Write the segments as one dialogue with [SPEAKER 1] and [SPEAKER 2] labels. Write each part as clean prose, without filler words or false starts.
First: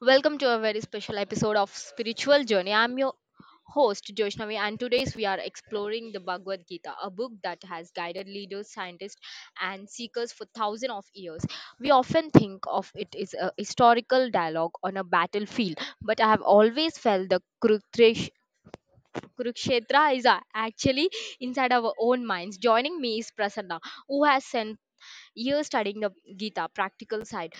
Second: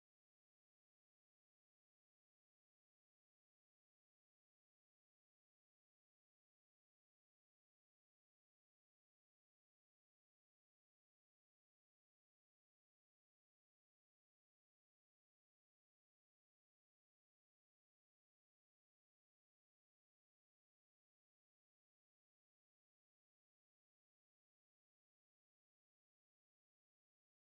[SPEAKER 1] Welcome to a very special episode of Spiritual Journey. I'm your host Joshnavi and today's we are exploring the Bhagavad Gita, a book that has guided leaders, scientists and seekers for thousands of years. We often think of it as a historical dialogue on a battlefield, but I have always felt the Kurukshetra is actually inside our own minds. Joining me is Prasanna, who has spent years studying the Gita practical side.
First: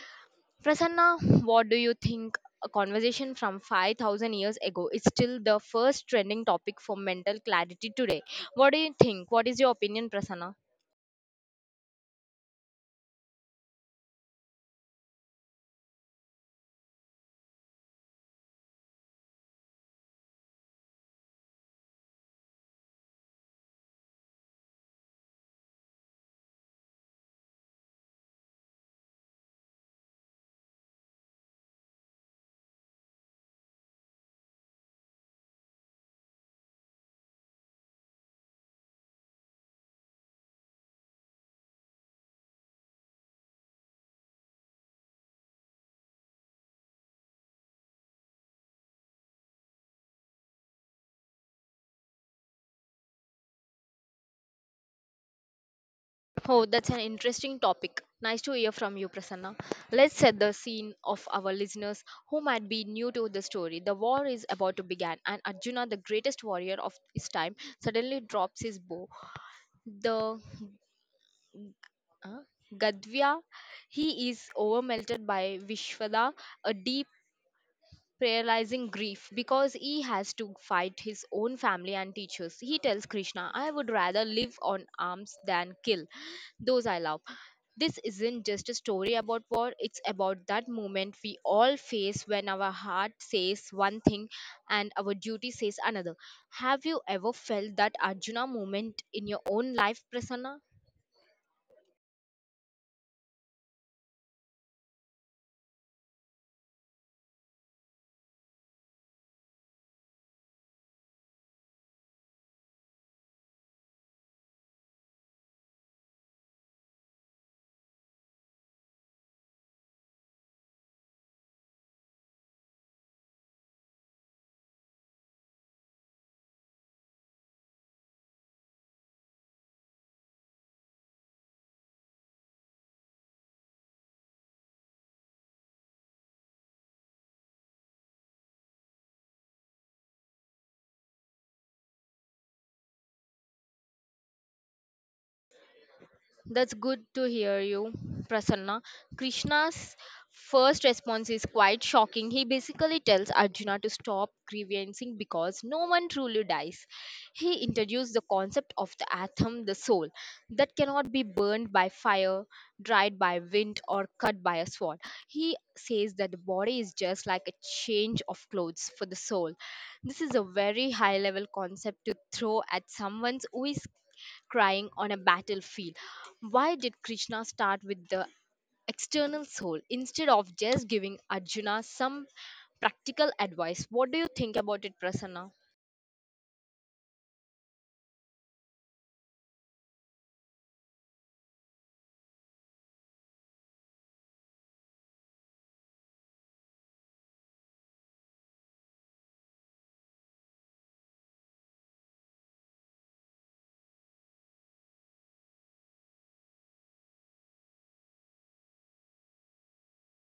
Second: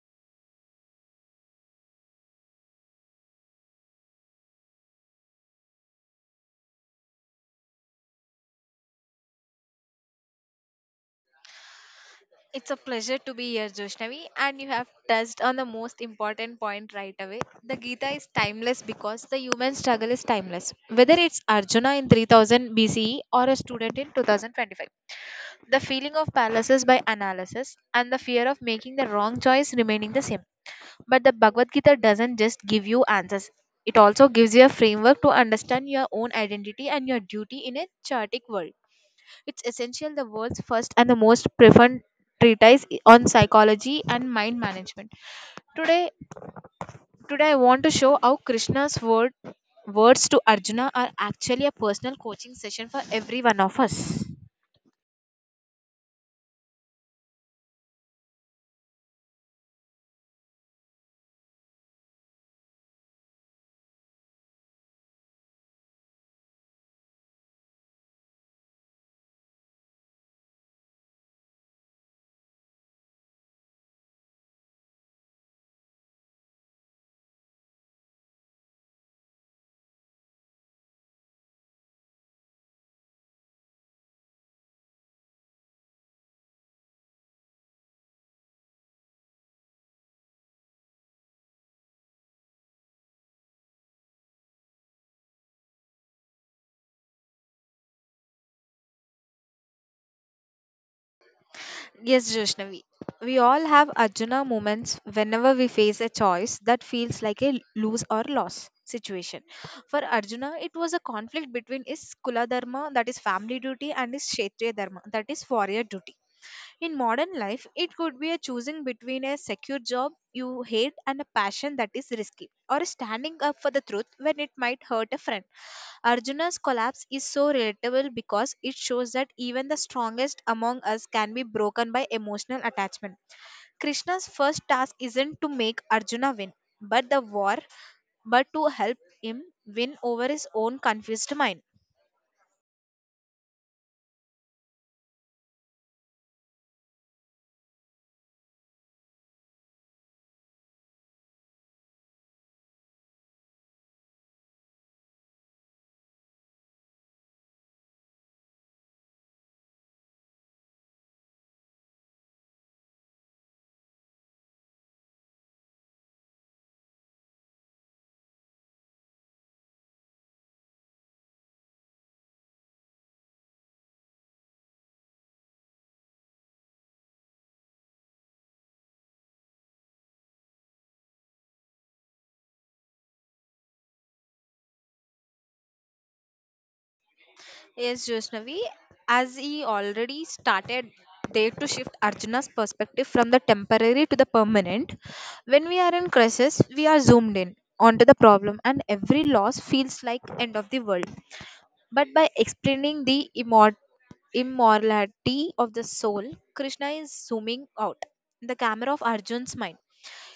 [SPEAKER 1] Prasanna, what do you think? A conversation from 5,000 years ago is still the first trending topic for mental clarity today. What do you think? What is your opinion, Prasanna?
[SPEAKER 2] It's a pleasure to be here, Joshnavi, and you have touched on the most important point right away. The Gita is timeless because the human struggle is timeless, whether it's Arjuna in 3000 BCE or a student in 2025. The feeling of paralysis by analysis and the fear of making the wrong choice remaining the same. But the Bhagavad Gita doesn't just give you answers. It also gives you a framework to understand your own identity and your duty in a chaotic world. It's essential the world's first and the most preferred treatise on psychology and mind management. Today, today I want to show how Krishna's words to Arjuna are actually a personal coaching session for every one of us.
[SPEAKER 1] Oh, that's an interesting topic. Nice to hear from you, Prasanna. Let's set the scene of our listeners who might be new to the story. The war is about to begin, and Arjuna, the greatest warrior of his time, suddenly drops his bow. The uh, Gadhya, he is overwhelmed by Vishwada, a deep paralyzing grief because he has to fight his own family and teachers. He tells Krishna, I would rather live on arms than kill those I love. This isn't just a story about war, it's about that moment we all face when our heart says one thing and our duty says another. Have you ever felt that Arjuna moment in your own life, Prasanna?
[SPEAKER 2] Yes, Joshnavi. We all have Arjuna moments whenever we face a choice that feels like a lose or loss situation. For Arjuna, it was a conflict between his Kula Dharma, that is family duty, and his Kshetriya Dharma, that is warrior duty. In modern life, it could be a choosing between a secure job you hate and a passion that is risky, or standing up for the truth when it might hurt a friend. Arjuna's collapse is so relatable because it shows that even the strongest among us can be broken by emotional attachment. Krishna's first task isn't to make Arjuna win, but the war, but to help him win over his own confused mind.
[SPEAKER 1] That's good to hear you, Prasanna. Krishna's first response is quite shocking. He basically tells Arjuna to stop grievancing because no one truly dies. He introduced the concept of the atom, the soul, that cannot be burned by fire, dried by wind, or cut by a sword. He says that the body is just like a change of clothes for the soul. This is a very high level concept to throw at someone who is crying on a battlefield. Why did Krishna start with the external soul instead of just giving Arjuna some practical advice? What do you think about it, Prasanna?
[SPEAKER 2] Yes, Vaishnavi, as he already started there to shift Arjuna's perspective from the temporary to the permanent, when we are in crisis, we are zoomed in onto the problem and every loss feels like end of the world. But by explaining the immortality of the soul, Krishna is zooming out the camera of Arjun's mind.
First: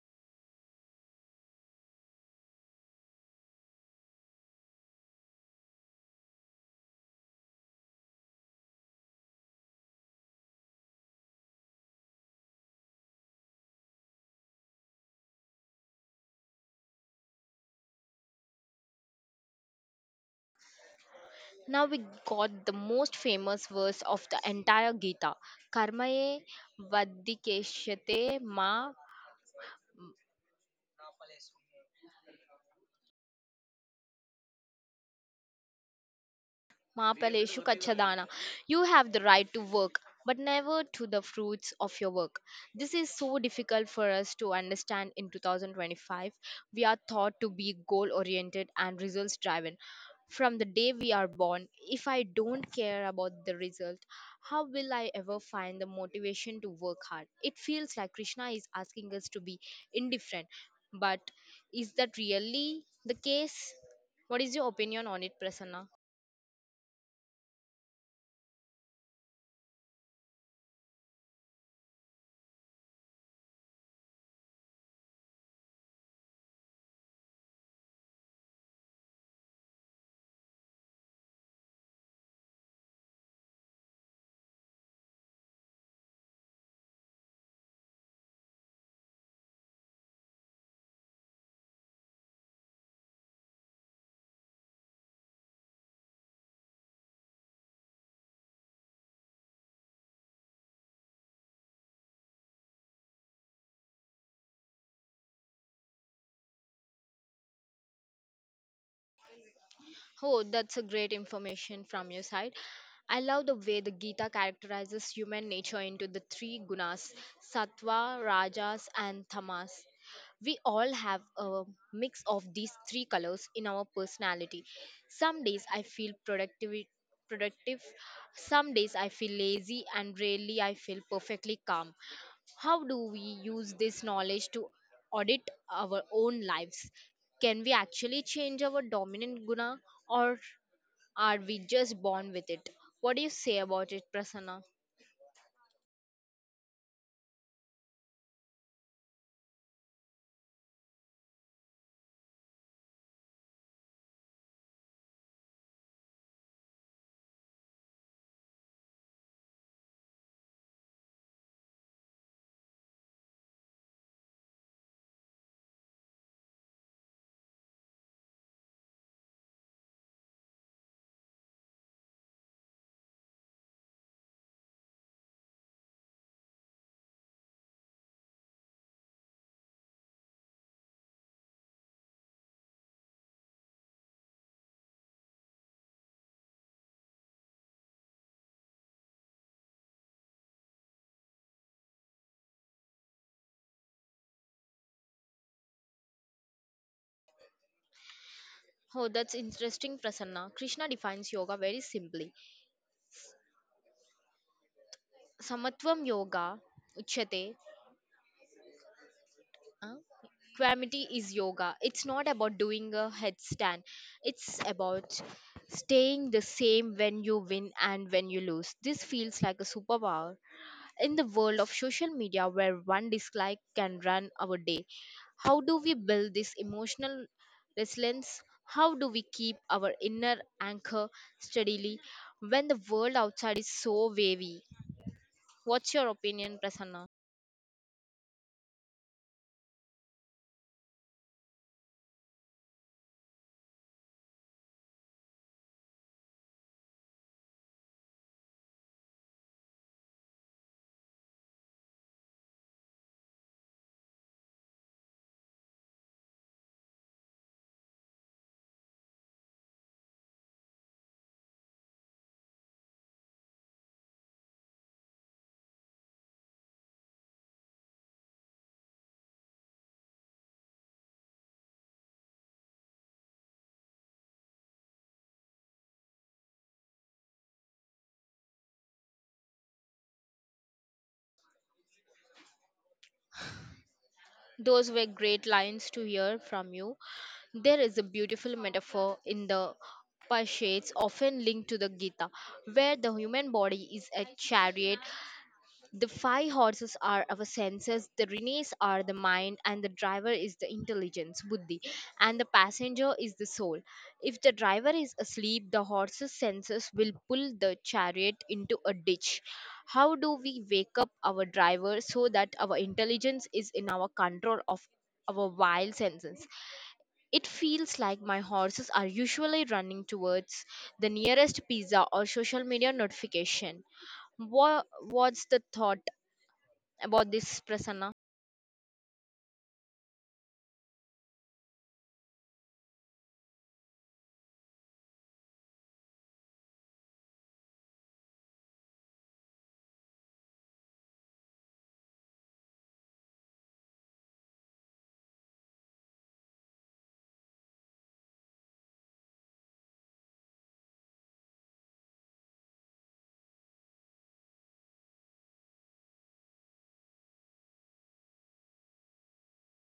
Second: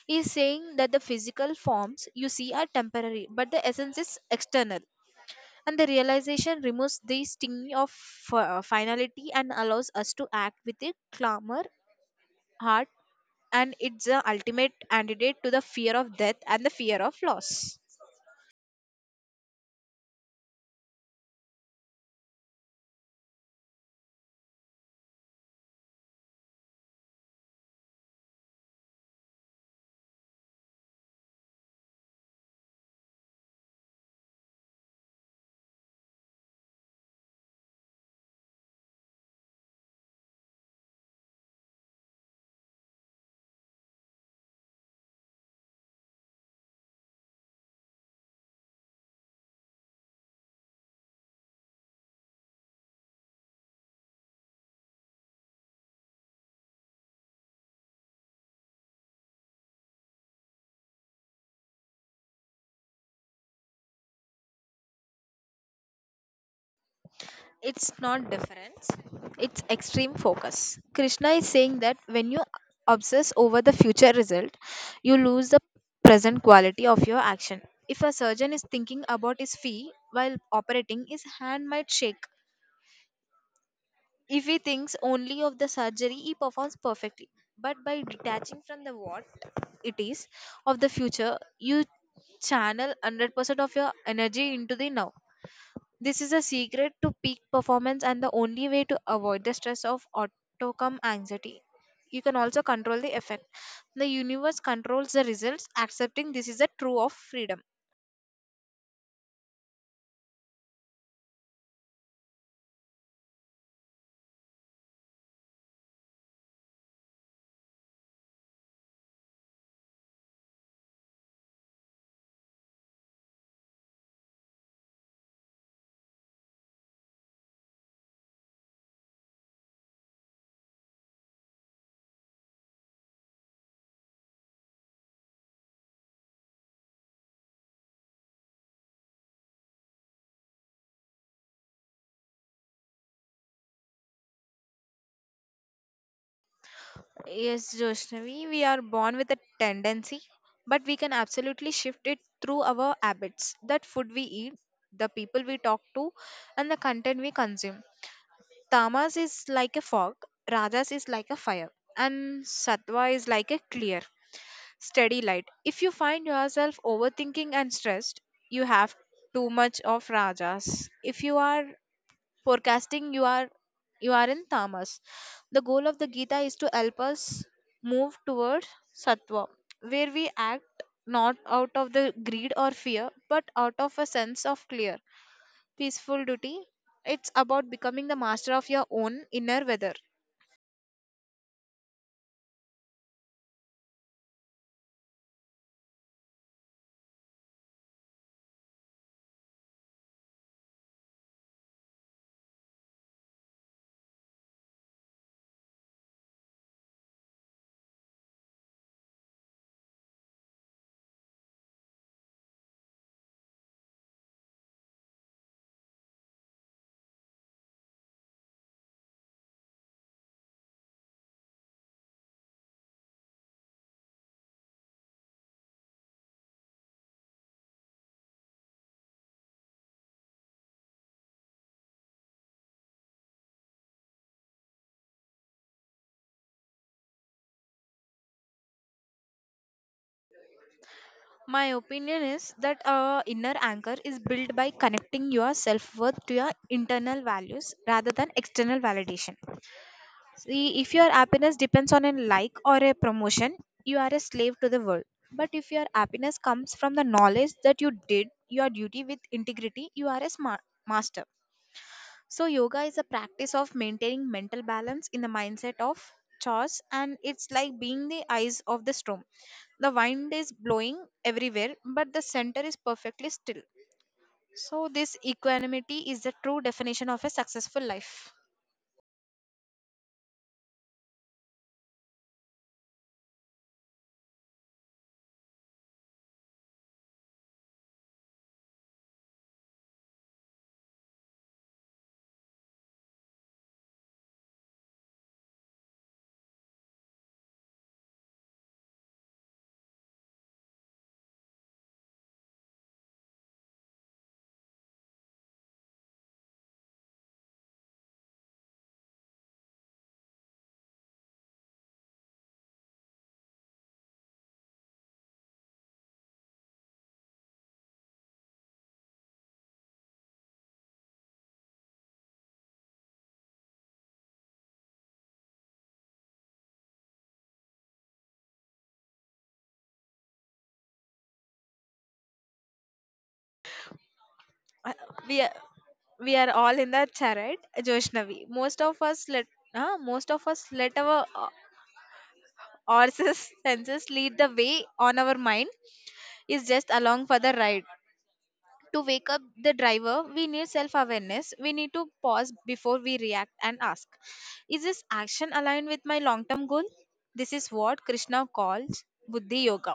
[SPEAKER 2] He is saying that the physical forms you see are temporary, but the essence is external, and the realization removes the sting of finality and allows us to act with a calmer heart, and it's the ultimate antidote to the fear of death and the fear of loss.
[SPEAKER 1] Now we got the most famous verse of the entire Gita, Karmaye Vadikeshate Ma Maapaleshu Kachadana. You have the right to work, but never to the fruits of your work. This is so difficult for us to understand in 2025. We are taught to be goal oriented and results driven. From the day we are born, if I don't care about the result, how will I ever find the motivation to work hard? It feels like Krishna is asking us to be indifferent, but is that really the case? What is your opinion on it, Prasanna?
[SPEAKER 2] It's not difference, it's extreme focus. Krishna is saying that when you obsess over the future result, you lose the present quality of your action. If a surgeon is thinking about his fee while operating, his hand might shake. If he thinks only of the surgery, he performs perfectly. But by detaching from the what it is of the future, you channel 100% of your energy into the now. This is a secret to peak performance and the only way to avoid the stress of outcome anxiety. You can also control the effect. The universe controls the results, accepting this is a true of freedom.
[SPEAKER 1] Oh, that's a great information from your side. I love the way the Gita characterizes human nature into the three gunas, sattva, rajas, and tamas. We all have a mix of these three colors in our personality. Some days I feel productive. Some days I feel lazy, and rarely I feel perfectly calm. How do we use this knowledge to audit our own lives? Can we actually change our dominant guna or are we just born with it? What do you say about it, Prasanna?
[SPEAKER 2] Yes, Joshnavi, we are born with a tendency, but we can absolutely shift it through our habits, that food we eat, the people we talk to, and the content we consume. Tamas is like a fog, Rajas is like a fire, and Sattva is like a clear, steady light. If you find yourself overthinking and stressed, you have too much of Rajas. If you are forecasting, you are in tamas. The goal of the Gita is to help us move towards sattva, where we act not out of the greed or fear, but out of a sense of clear, peaceful duty. It's about becoming the master of your own inner weather.
[SPEAKER 1] Oh, that's interesting, Prasanna. Krishna defines yoga very simply. Samatvam yoga, uchyate, uh, equanimity is yoga. It's not about doing a headstand. It's about staying the same when you win and when you lose. This feels like a superpower in the world of social media where one dislike can run our day. How do we build this emotional resilience? How do we keep our inner anchor steadily when the world outside is so wavy? What's your opinion, Prasanna?
[SPEAKER 2] My opinion is that inner anchor is built by connecting your self worth to your internal values rather than external validation. See, if your happiness depends on a like or a promotion, you are a slave to the world. But if your happiness comes from the knowledge that you did your duty with integrity, you are a smart master. So, yoga is a practice of maintaining mental balance in the mindset of chores, and it's like being the eyes of the storm. The wind is blowing everywhere, but the center is perfectly still. So, this equanimity is the true definition of a successful life.
[SPEAKER 1] Those were great lines to hear from you. There is a beautiful metaphor in the Pashets often linked to the Gita, where the human body is a chariot. The five horses are our senses, the reins are the mind, and the driver is the intelligence, buddhi, and the passenger is the soul. If the driver is asleep, the horse's senses will pull the chariot into a ditch. How do we wake up our driver so that our intelligence is in our control of our wild senses? It feels like my horses are usually running towards the nearest pizza or social media notification. Wha what's the thought about this, Prasanna?
[SPEAKER 2] Uh, We we are all in the chariot, Joshnavi. Most of us let most of us let our senses senses lead the way on our mind is just along for the ride. To wake up the driver, we need self awareness. We need to pause before we react and ask, is this action aligned with my long term goal? This is what Krishna calls Buddhi Yoga.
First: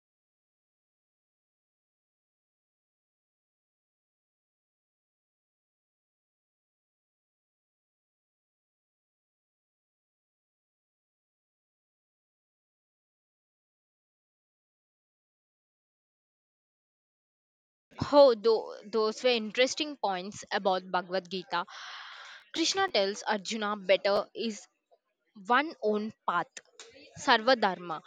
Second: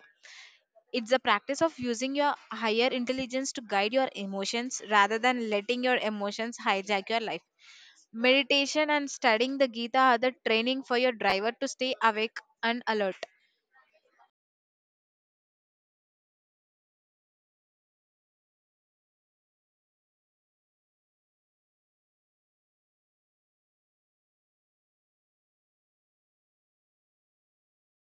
[SPEAKER 2] It's the practice of using your higher intelligence to guide your emotions rather than letting your emotions hijack your life. Meditation and studying the Gita are the training for your driver to stay awake and alert.
[SPEAKER 1] Oh, those were interesting points about Bhagavad Gita. Krishna tells Arjuna, better is one own path, Sarva Dharma,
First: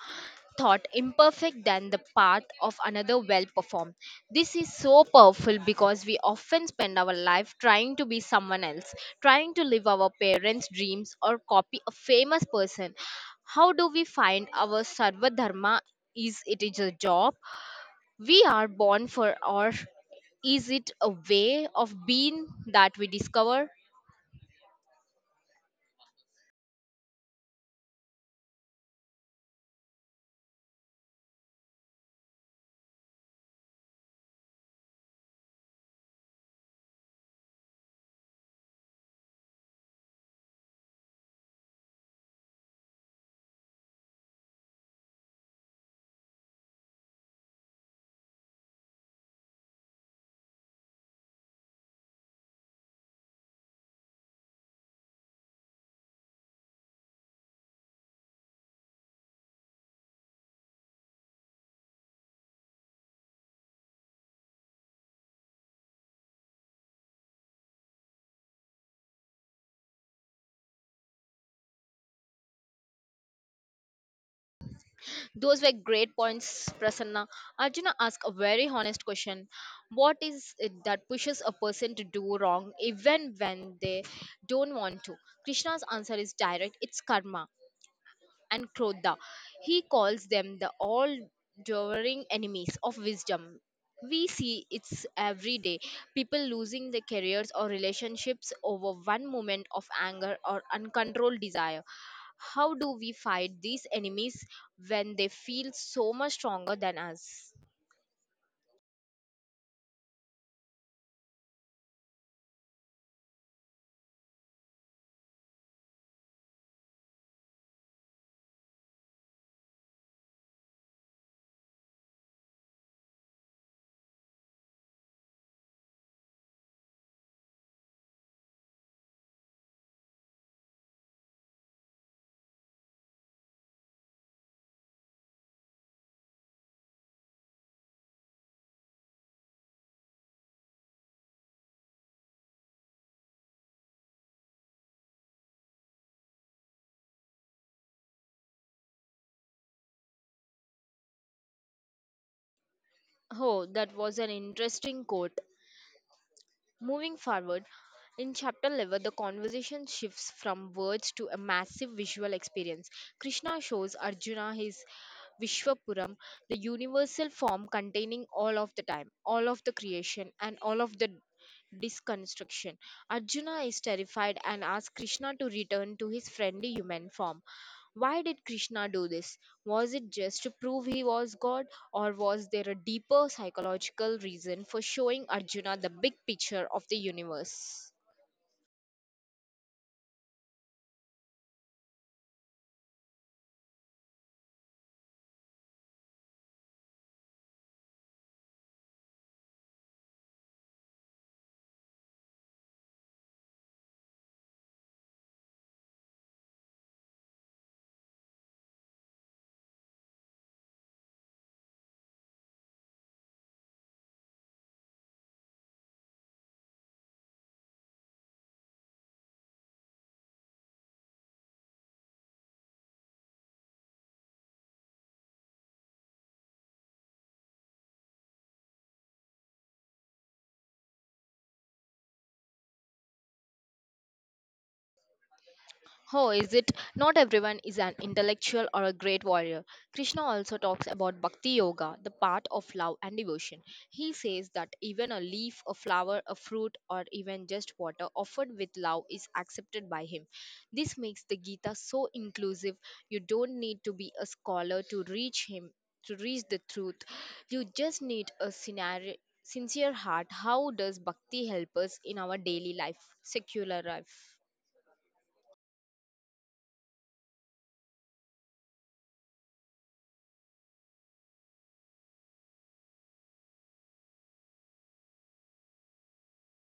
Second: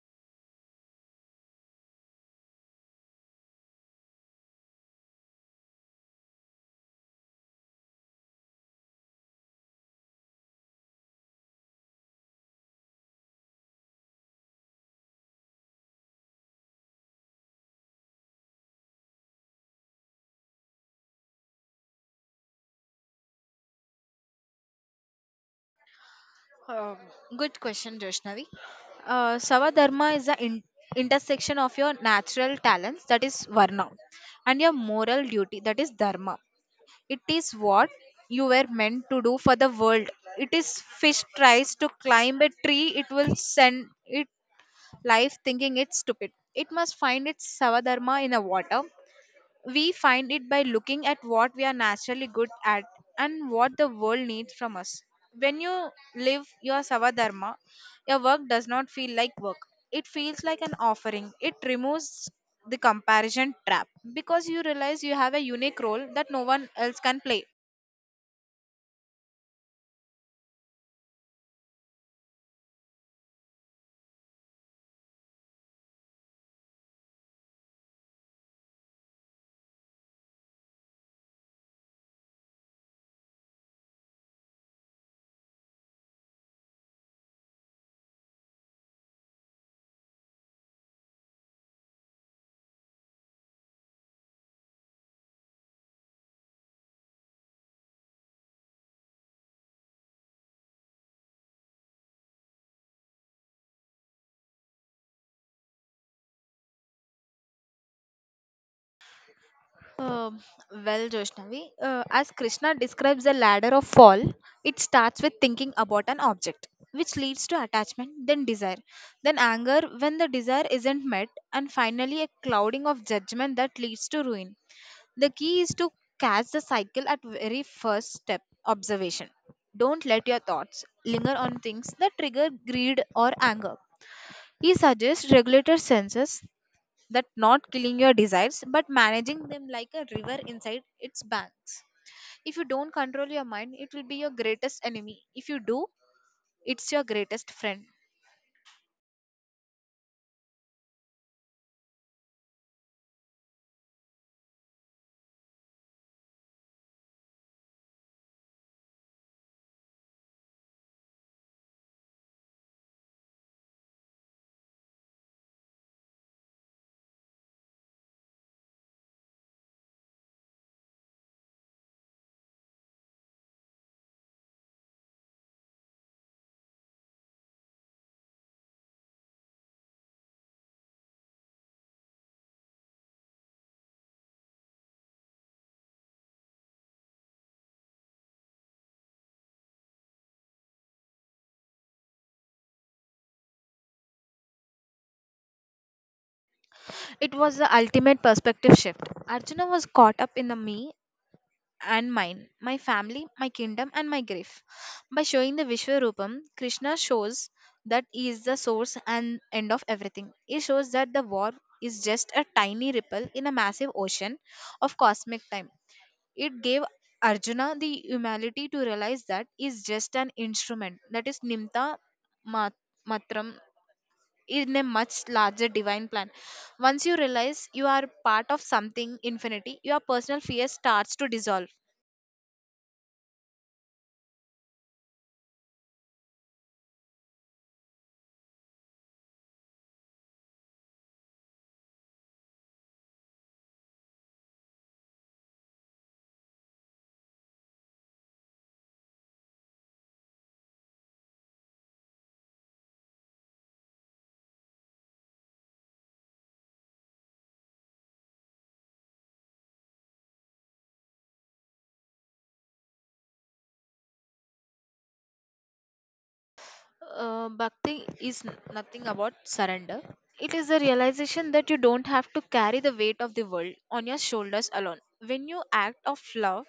[SPEAKER 1] thought imperfect than the path of another well performed. This is so powerful because we often spend our life trying to be someone else, trying to live our parents' dreams or copy a famous person. How do we find our Sarva Dharma? Is it is a job? We are born for, or is it a way of being that we discover?
[SPEAKER 2] Um, Good question, Joshnavi. Savadharma is the intersection of your natural talents, that is Varna, and your moral duty, that is Dharma. It is what you were meant to do for the world. It is fish tries to climb a tree, it will send it life thinking it's stupid. It must find its savadharma in the water. We find it by looking at what we are naturally good at and what the world needs from us. When you live your savadharma, your work does not feel like work. It feels like an offering. It removes the comparison trap because you realize you have a unique role that no one else can play.
[SPEAKER 1] Those were great points, Prasanna. Arjuna asked a very honest question. What is it that pushes a person to do wrong even when they don't want to? Krishna's answer is direct, it's karma and Krodha. He calls them the all devouring enemies of wisdom. We see it's every day people losing their careers or relationships over one moment of anger or uncontrolled desire. How do we fight these enemies when they feel so much stronger than us?
[SPEAKER 2] Um, well, Joshnavi, as Krishna describes the ladder of fall, it starts with thinking about an object, which leads to attachment, then desire, then anger when the desire isn't met, and finally a clouding of judgment that leads to ruin. The key is to catch the cycle at very first step observation. Don't let your thoughts linger on things that trigger greed or anger. He suggests regulate senses that not killing your desires but managing them like a river inside its banks. If you don't control your mind, it will be your greatest enemy. If you do, it's your greatest friend.
[SPEAKER 1] Oh, that was an interesting quote. Moving forward, in chapter 11, the conversation shifts from words to a massive visual experience. Krishna shows Arjuna his Vishwapuram, the universal form containing all of the time, all of the creation, and all of the disconstruction. Arjuna is terrified and asks Krishna to return to his friendly human form. Why did Krishna do this? Was it just to prove he was God, or was there a deeper psychological reason for showing Arjuna the big picture of the universe?
[SPEAKER 2] It was the ultimate perspective shift. Arjuna was caught up in the me and mine, my family, my kingdom, and my grief. By showing the Vishwarupam, Krishna shows that he is the source and end of everything. He shows that the war is just a tiny ripple in a massive ocean of cosmic time. It gave Arjuna the humility to realize that he's just an instrument, that is Nimta Mat- Matram, in a much larger divine plan. Once you realize you are part of something infinity, your personal fear starts to dissolve.
[SPEAKER 1] Oh, is it? Not everyone is an intellectual or a great warrior. Krishna also talks about bhakti yoga, the path of love and devotion. He says that even a leaf, a flower, a fruit, or even just water offered with love is accepted by him. This makes the Gita so inclusive. You don't need to be a scholar to reach him, to reach the truth. You just need a sincere heart. How does bhakti help us in our daily life, secular life?
[SPEAKER 2] Bhakti is nothing about surrender. It is the realization that you don't have to carry the weight of the world on your shoulders alone. When you act of love,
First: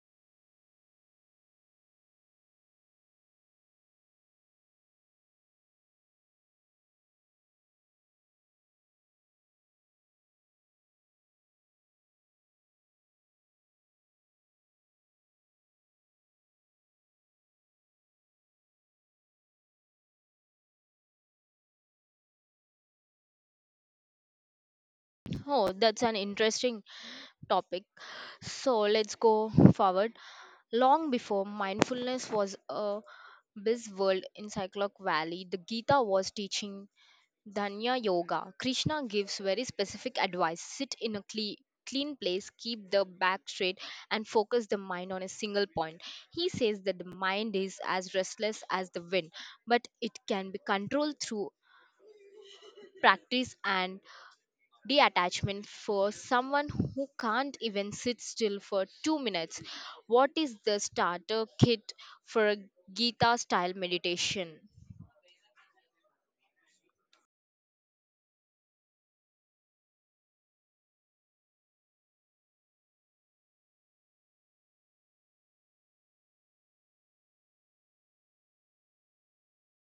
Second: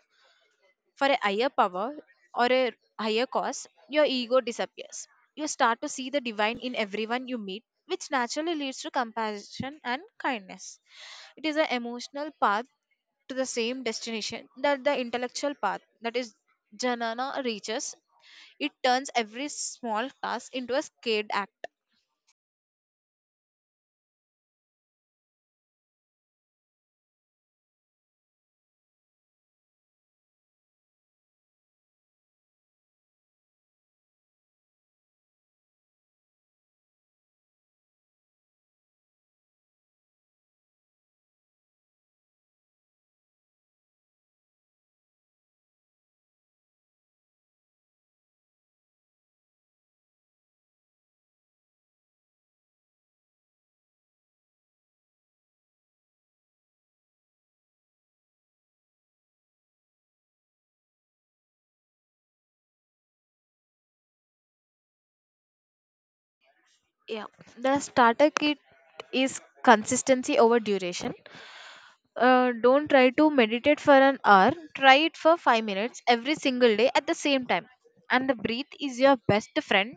[SPEAKER 2] for a higher power or a higher cause, your ego disappears. You start to see the divine in everyone you meet, which naturally leads to compassion and kindness. It is an emotional path to the same destination that the intellectual path, that is, Janana, reaches. It turns every small task into a skate act.
[SPEAKER 1] Oh, that's an interesting topic. So let's go forward. Long before mindfulness was a buzzword in Cycloc Valley, the Gita was teaching Dhanya Yoga. Krishna gives very specific advice, sit in a clean place, keep the back straight and focus the mind on a single point. He says that the mind is as restless as the wind, but it can be controlled through practice and detachment. For someone who can't even sit still for 2 minutes, what is the starter kit for a Gita style meditation?
[SPEAKER 2] Yeah. The starter kit is consistency over duration. Don't try to meditate for an hour, try it for 5 minutes every single day at the same time. And the breath is your best friend,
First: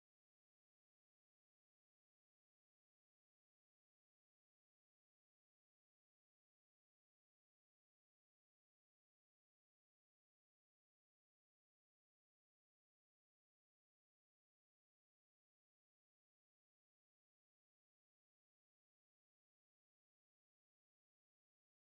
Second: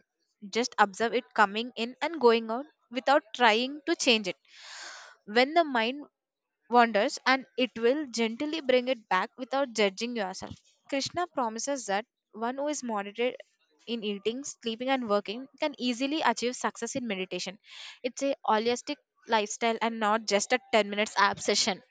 [SPEAKER 2] just observe it coming in and going out without trying to change it. When the mind wanders, and it will, gently bring it back without judging yourself. Krishna promises that one who is monitored in eating, sleeping, and working can easily achieve success in meditation. It's a holistic lifestyle and not just a 10 minutes app session.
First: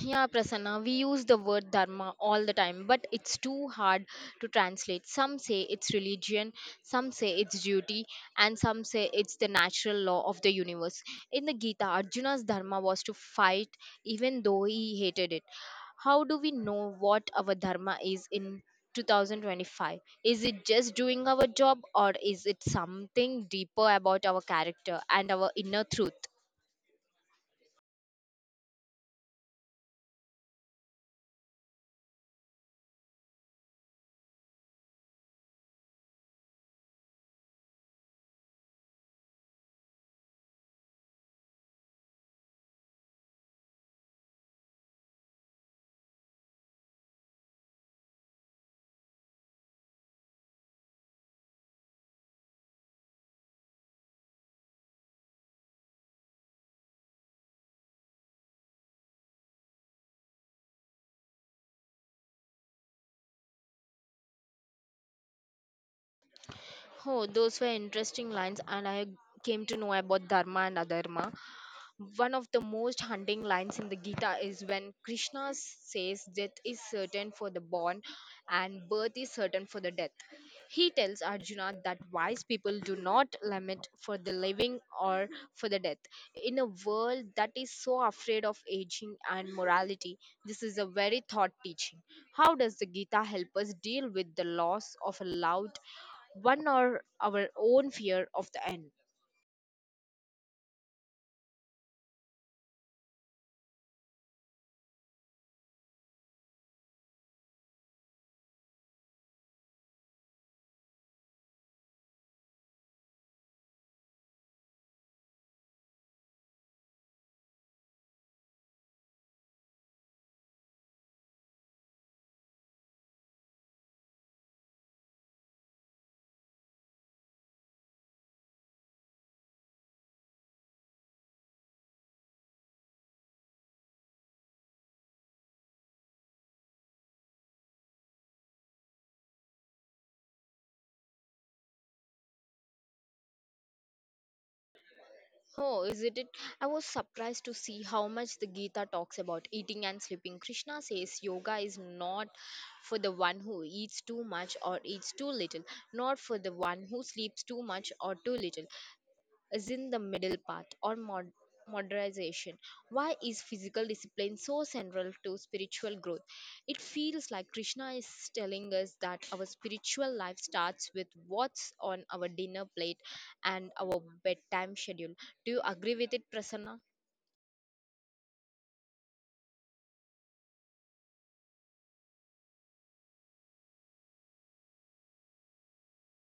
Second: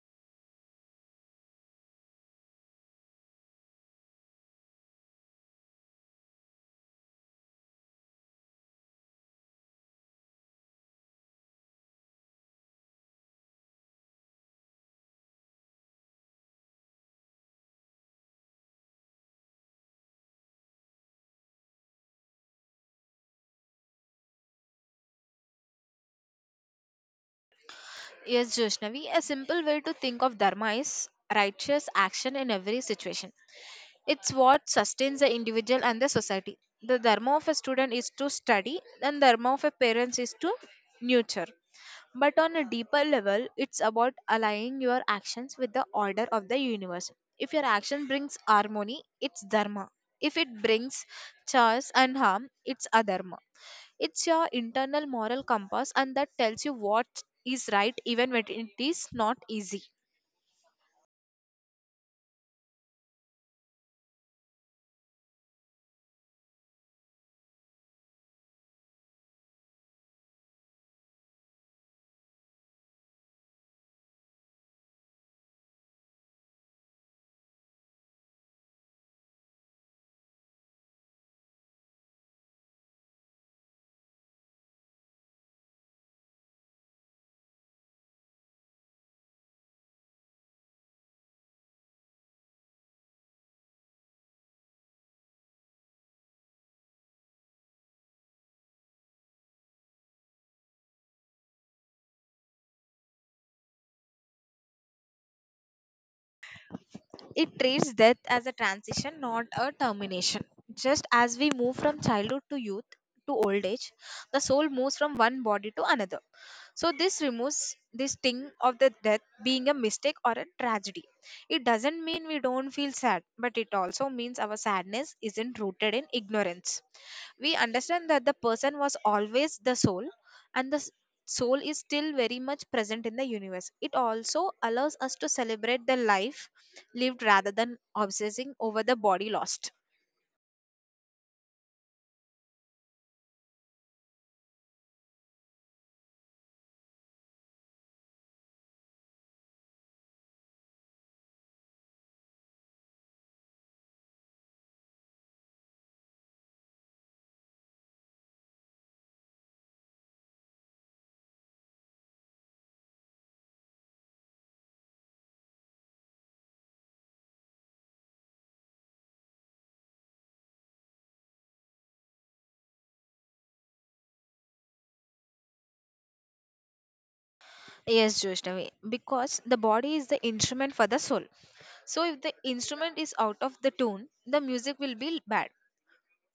[SPEAKER 1] Yeah, Prasanna, we use the word dharma all the time, but it's too hard to translate. Some say it's religion, some say it's duty, and some say it's the natural law of the universe. In the Gita, Arjuna's dharma was to fight even though he hated it. How do we know what our dharma is in 2025? Is it just doing our job, or is it something deeper about our character and our inner truth?
[SPEAKER 2] Yes, Joshnavi, a simple way to think of dharma is righteous action in every situation. It's what sustains the individual and the society. The dharma of a student is to study, and dharma of a parent is to nurture. But on a deeper level, it's about aligning your actions with the order of the universe. If your action brings harmony, it's dharma. If it brings chaos and harm, it's adharma. It's your internal moral compass, and that tells you what is right even when it is not easy.
[SPEAKER 1] Oh, those were interesting lines, and I came to know about dharma and adharma. One of the most haunting lines in the Gita is when Krishna says death is certain for the born and birth is certain for the death. He tells Arjuna that wise people do not lament for the living or for the death. In a world that is so afraid of aging and morality, this is a very thought teaching. How does the Gita help us deal with the loss of a loved one or our own fear of the end?
[SPEAKER 2] It treats death as a transition, not a termination. Just as we move from childhood to youth to old age, the soul moves from one body to another. So, this removes this thing of the death being a mistake or a tragedy. It doesn't mean we don't feel sad, but it also means our sadness isn't rooted in ignorance. We understand that the person was always the soul, and the soul is still very much present in the universe. It also allows us to celebrate the life lived rather than obsessing over the body lost.
[SPEAKER 1] Oh, isn't it? I was surprised to see how much the Gita talks about eating and sleeping. Krishna says yoga is not for the one who eats too much or eats too little, not for the one who sleeps too much or too little, is in the middle path or modernization? Why is physical discipline so central to spiritual growth? It feels like Krishna is telling us that our spiritual life starts with what's on our dinner plate and our bedtime schedule. Do you agree with it, Prasanna?
[SPEAKER 2] Yes, Vaishnavi, because the body is the instrument for the soul, so if the instrument is out of the tune the music will be bad.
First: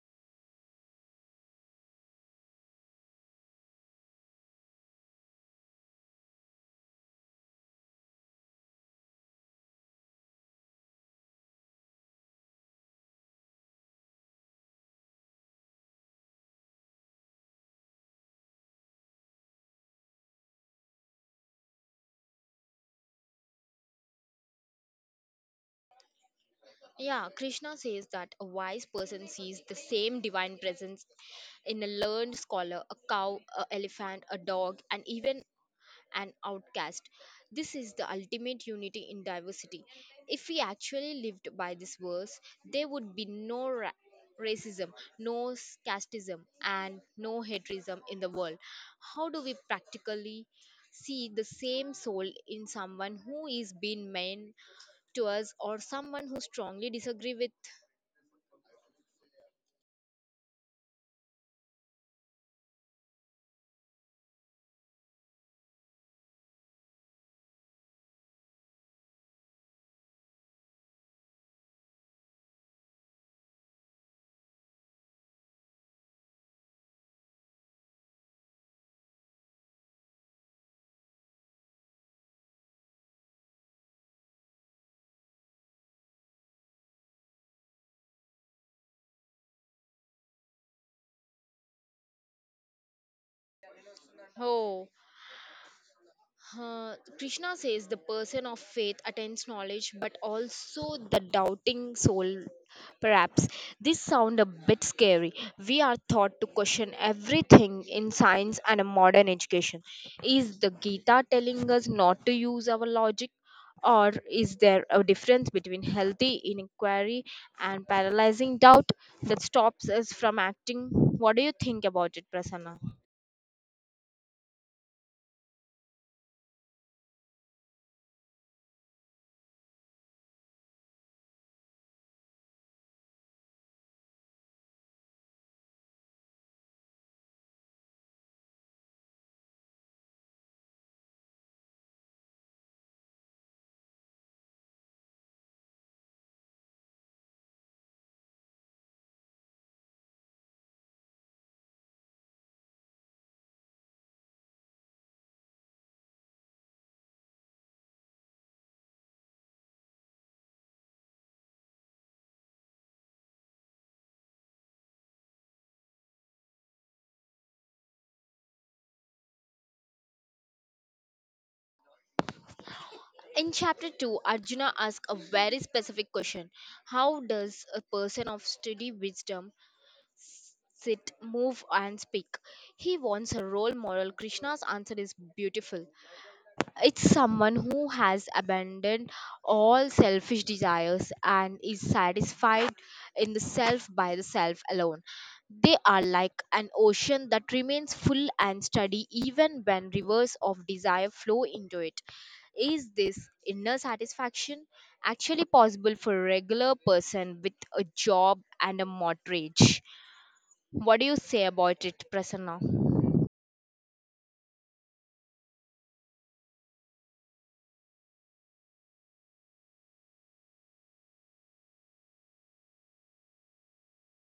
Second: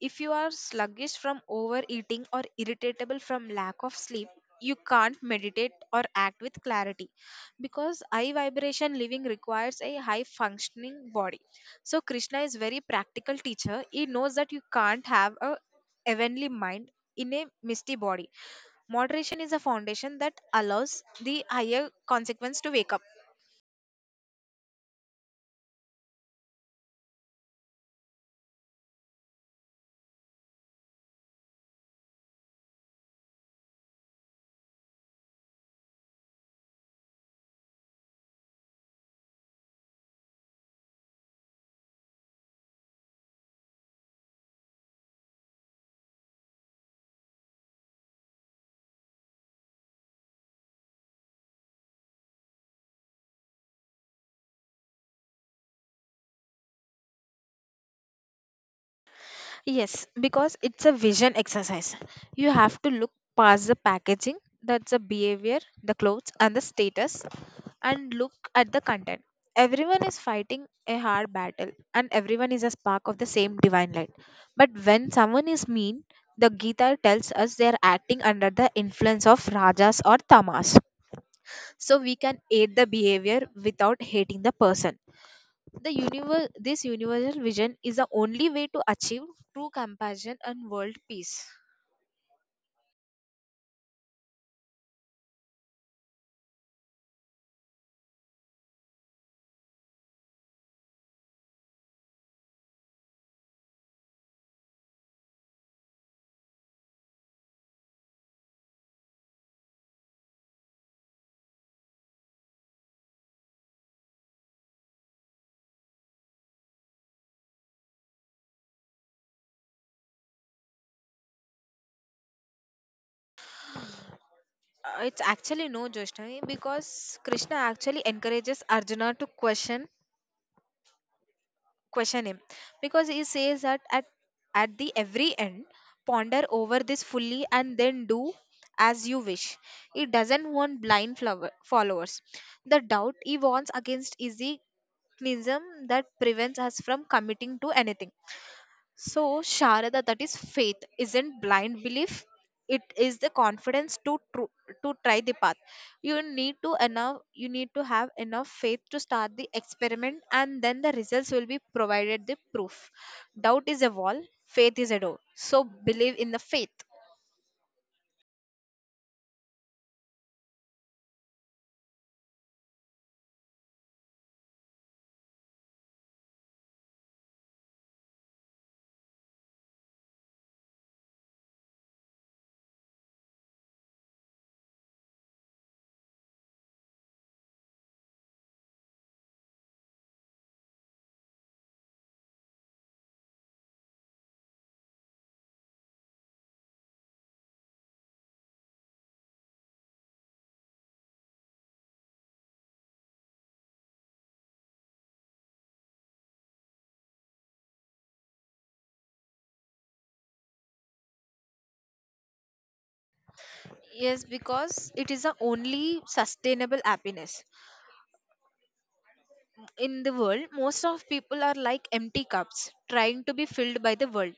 [SPEAKER 2] If you are sluggish from overeating or irritable from lack of sleep, you can't meditate or act with clarity because high vibration living requires a high functioning body. So Krishna is very practical teacher. He knows that you can't have a heavenly mind in a misty body. Moderation is a foundation that allows the higher consequence to wake up.
[SPEAKER 1] Yeah, Krishna says that a wise person sees the same divine presence in a learned scholar, a cow, an elephant, a dog, and even and outcast. This is the ultimate unity in diversity. If we actually lived by this verse, there would be no racism, no casteism, and no hatrism in the world. How do we practically see the same soul in someone who is being mean to us or someone who strongly disagree with?
[SPEAKER 2] Yes, because it's a vision exercise. You have to look past the packaging, that's the behavior, the clothes, and the status, and look at the content. Everyone is fighting a hard battle, and everyone is a spark of the same divine light. But when someone is mean, the Gita tells us they are acting under the influence of Rajas or Tamas. So we can aid the behavior without hating the person. The universe, this universal vision is the only way to achieve true compassion and world peace.
[SPEAKER 1] Oh, Krishna says the person of faith attains knowledge but also the doubting soul. Perhaps this sound a bit scary. We are taught to question everything in science and a modern education. Is the Gita telling us not to use our logic? Or is there a difference between healthy inquiry and paralyzing doubt that stops us from acting? What do you think about it, Prasanna?
[SPEAKER 2] It's actually no, Joshnavi, because Krishna actually encourages Arjuna to question him, because he says that at the every end, ponder over this fully and then do as you wish. He doesn't want blind flower, followers. The doubt he warns against is the cynicism that prevents us from committing to anything. So, Sharada, that is faith, isn't blind belief. It is the confidence to to try the path. You need to enough. You need to have enough faith to start the experiment, and then the results will be provided the proof. Doubt is a wall. Faith is a door. So believe in the faith.
[SPEAKER 1] In chapter 2, Arjuna asks a very specific question. How does a person of steady wisdom sit, move, and speak? He wants a role model. Krishna's answer is beautiful. It's someone who has abandoned all selfish desires and is satisfied in the self by the self alone. They are like an ocean that remains full and steady even when rivers of desire flow into it. Is this inner satisfaction actually possible for a regular person with a job and a mortgage? What do you say about it, Prasanna?
[SPEAKER 2] Yes, because it is the only sustainable happiness. In the world, most of people are like empty cups trying to be filled by the world.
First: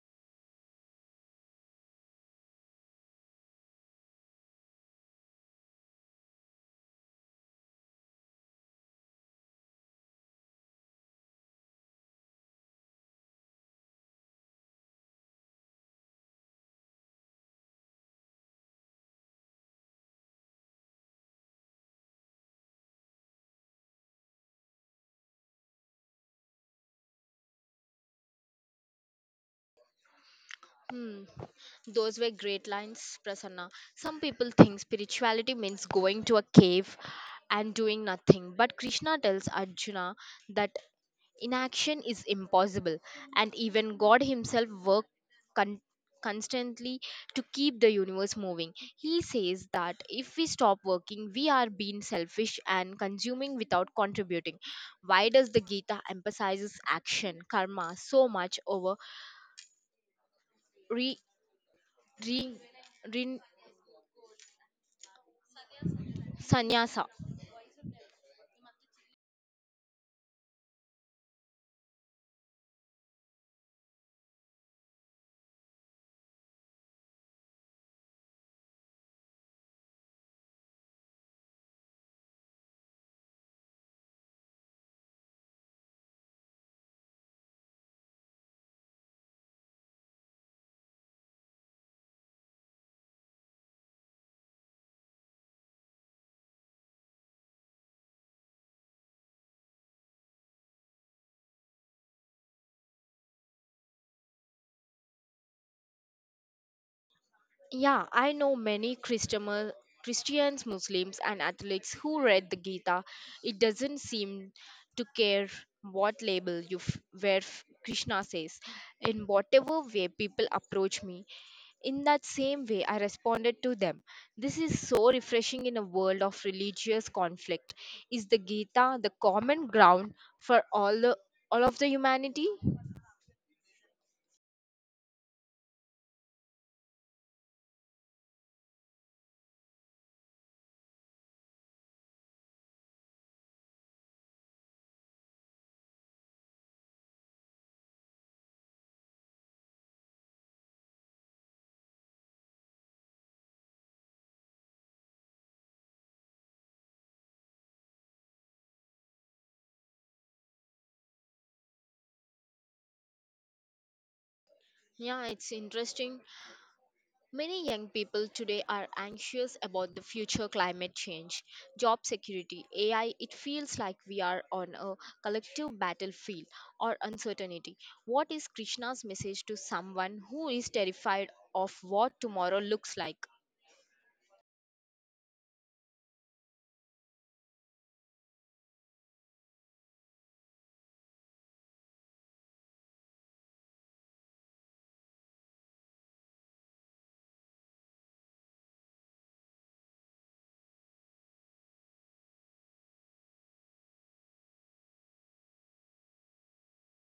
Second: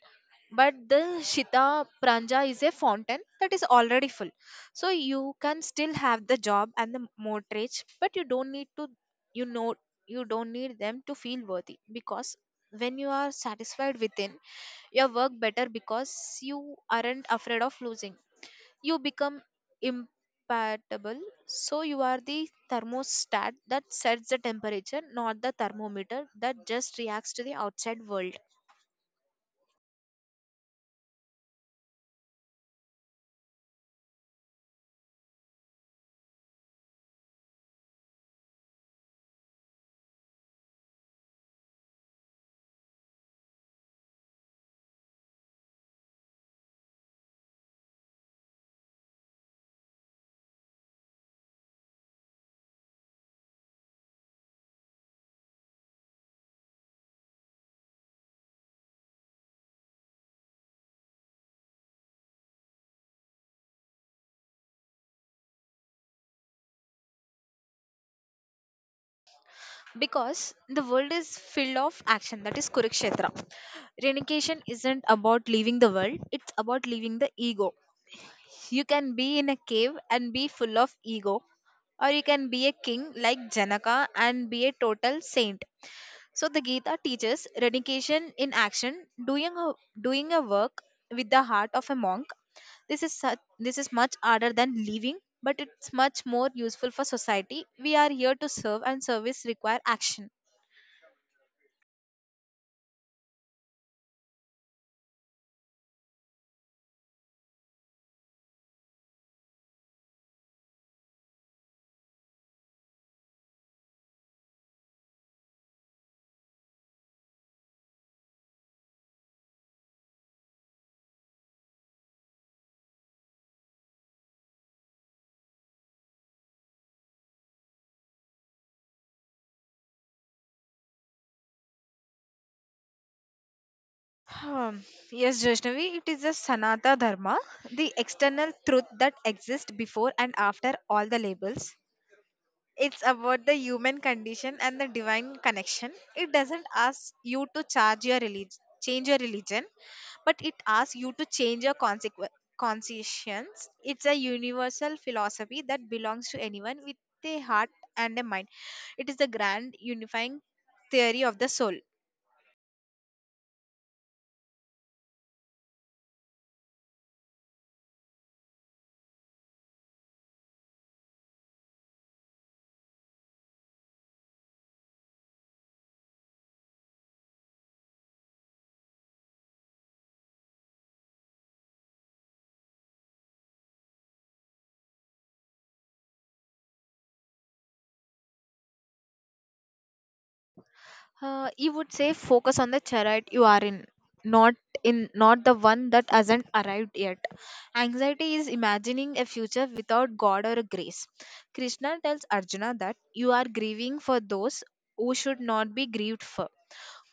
[SPEAKER 2] But the Shita Pranja is a fountain that is already full. So you can still have the job and the mortgage, but you don't need to, you know, you don't need them to feel worthy, because when you are satisfied within, you work better because you aren't afraid of losing. You become imperturbable. So you are the thermostat that sets the temperature, not the thermometer that just reacts to the outside world.
[SPEAKER 1] Hmm. Those were great lines, Prasanna. Some people think spirituality means going to a cave and doing nothing, but Krishna tells Arjuna that inaction is impossible, and even God Himself worked con- constantly to keep the universe moving. He says that if we stop working, we are being selfish and consuming without contributing. Why does the Gita emphasizes action, karma, so much over re? re- Sannyasa.
[SPEAKER 2] Because the world is filled of action, that is Kurukshetra. Renunciation isn't about leaving the world, it's about leaving the ego. You can be in a cave and be full of ego, or you can be a king like Janaka and be a total saint. So the Gita teaches dedication in action, doing a work with the heart of a monk. This is much harder than living, but it's much more useful for society. We are here to serve, and service require action.
[SPEAKER 1] Yeah, I know many Christmas, Christians, Muslims, and Catholics who read the Gita. It doesn't seem to care what label you Krishna says. In whatever way people approach me, in that same way I responded to them. This is so refreshing in a world of religious conflict. Is the Gita the common ground for all of the humanity?
[SPEAKER 2] Hmm. Yes, Vaishnavi, it is the Sanata Dharma, the external truth that exists before and after all the labels. It's about the human condition and the divine connection. It doesn't ask you to change your religion, but it asks you to change your consequence. Conscience. It's a universal philosophy that belongs to anyone with a heart and a mind. It is the grand unifying theory of the soul.
[SPEAKER 1] Yeah, it's interesting. Many young people today are anxious about the future climate change, job security, AI. It feels like we are on a collective battlefield or uncertainty. What is Krishna's message to someone who is terrified of what tomorrow looks like?
[SPEAKER 2] You would say focus on the chariot you are in, not not the one that hasn't arrived yet. Anxiety is imagining a future without God or grace. Krishna tells Arjuna that you are grieving for those who should not be grieved for.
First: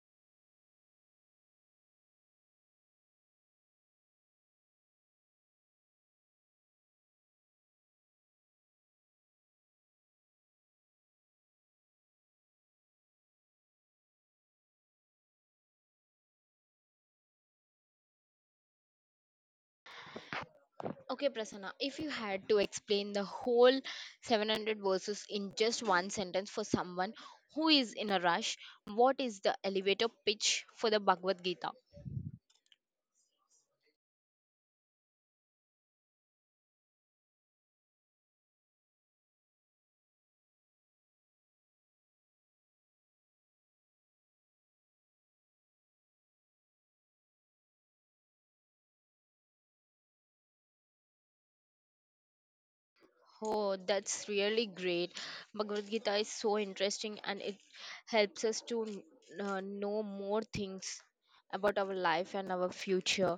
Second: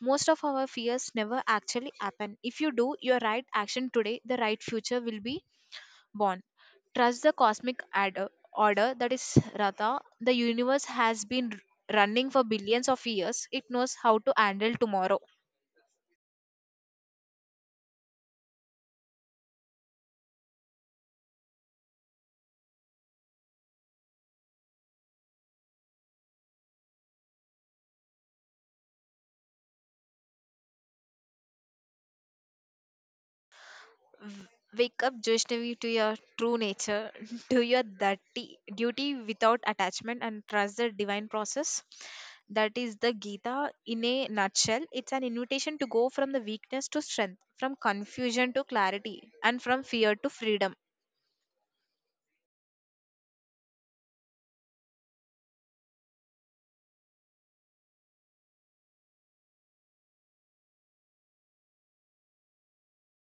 [SPEAKER 2] Most of our fears never actually happen. If you do your right action today, the right future will be Bond. Trust the cosmic order that is Ratha. The universe has been running for billions of years. It knows how to handle tomorrow.
[SPEAKER 1] Okay, Prasanna, if you had to explain the whole 700 verses in just one sentence for someone who is in a rush, what is the elevator pitch for the Bhagavad Gita?
[SPEAKER 2] W- Wake up, Vaishnavi, to your true nature. Do your dirty duty without attachment and trust the divine process. That is the Gita in a nutshell. It's an invitation to go from the weakness to strength, from confusion to clarity, and from fear to freedom.
[SPEAKER 1] Oh, that's really great. Bhagavad Gita is so interesting and it helps us to know more things about our life and our future.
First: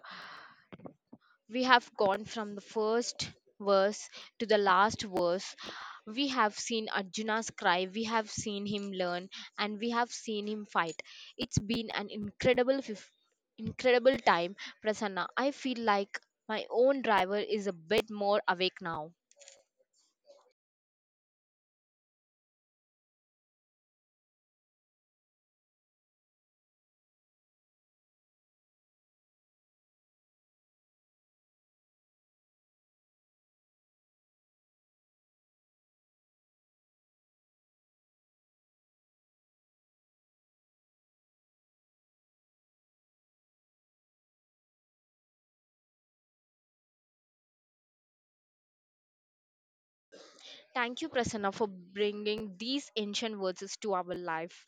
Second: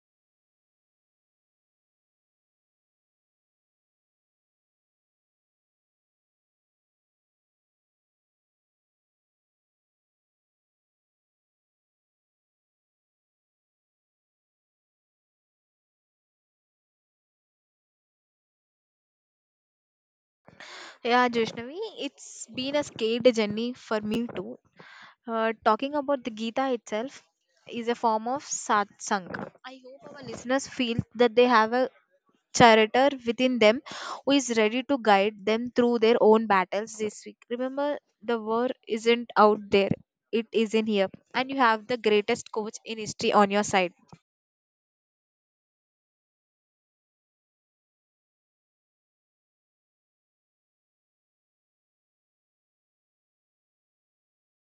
[SPEAKER 1] We have gone from the first verse to the last verse. We have seen Arjuna's cry, we have seen him learn, and we have seen him fight. It's been an incredible time, Prasanna. I feel like my own driver is a bit more awake now.
[SPEAKER 2] Yeah, Joshnavi, it's been a scared journey for me too. Talking about the Gita itself is a form of satsang. I hope our listeners feel that they have a charioteer within them who is ready to guide them through their own battles this week. Remember, the war isn't out there, it is in here, and you have the greatest coach in history on your side.
[SPEAKER 1] Thank you, Prasanna, for bringing these ancient verses to our life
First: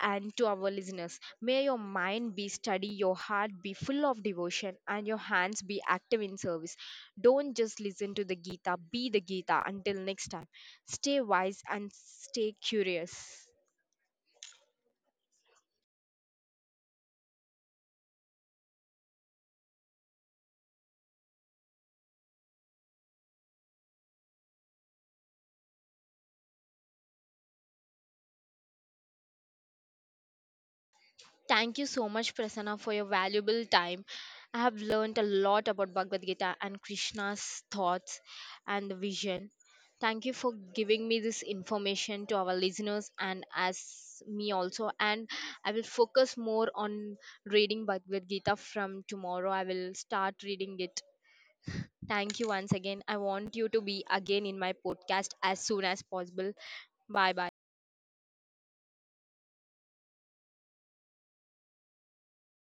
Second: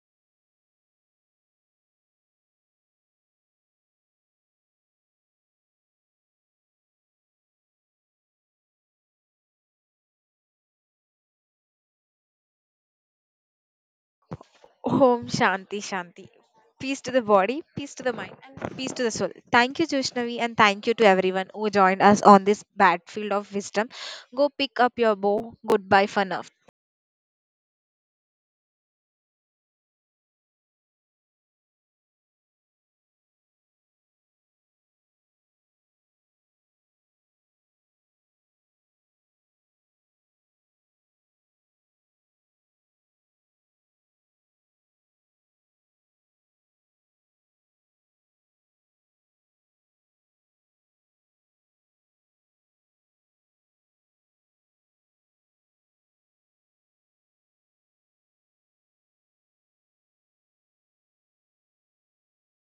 [SPEAKER 1] and to our listeners. May your mind be steady, your heart be full of devotion, and your hands be active in service. Don't just listen to the Gita, be the Gita. Until next time, stay wise and stay curious.
[SPEAKER 2] Om Shanti Shanti. Peace to the body, peace to the mind, and peace to the soul. Thank you, Joshnavi, and thank you to everyone who joined us on this battlefield of wisdom. Go pick up your bow. Goodbye for now.
[SPEAKER 1] Thank you so much, Prasanna, for your valuable time. I have learned a lot about Bhagavad Gita and Krishna's thoughts and the vision. Thank you for giving me this information to our listeners and as me also. And I will focus more on reading Bhagavad Gita from tomorrow. I will start reading it. Thank you once again. I want you to be again in my podcast as soon as possible. Bye bye.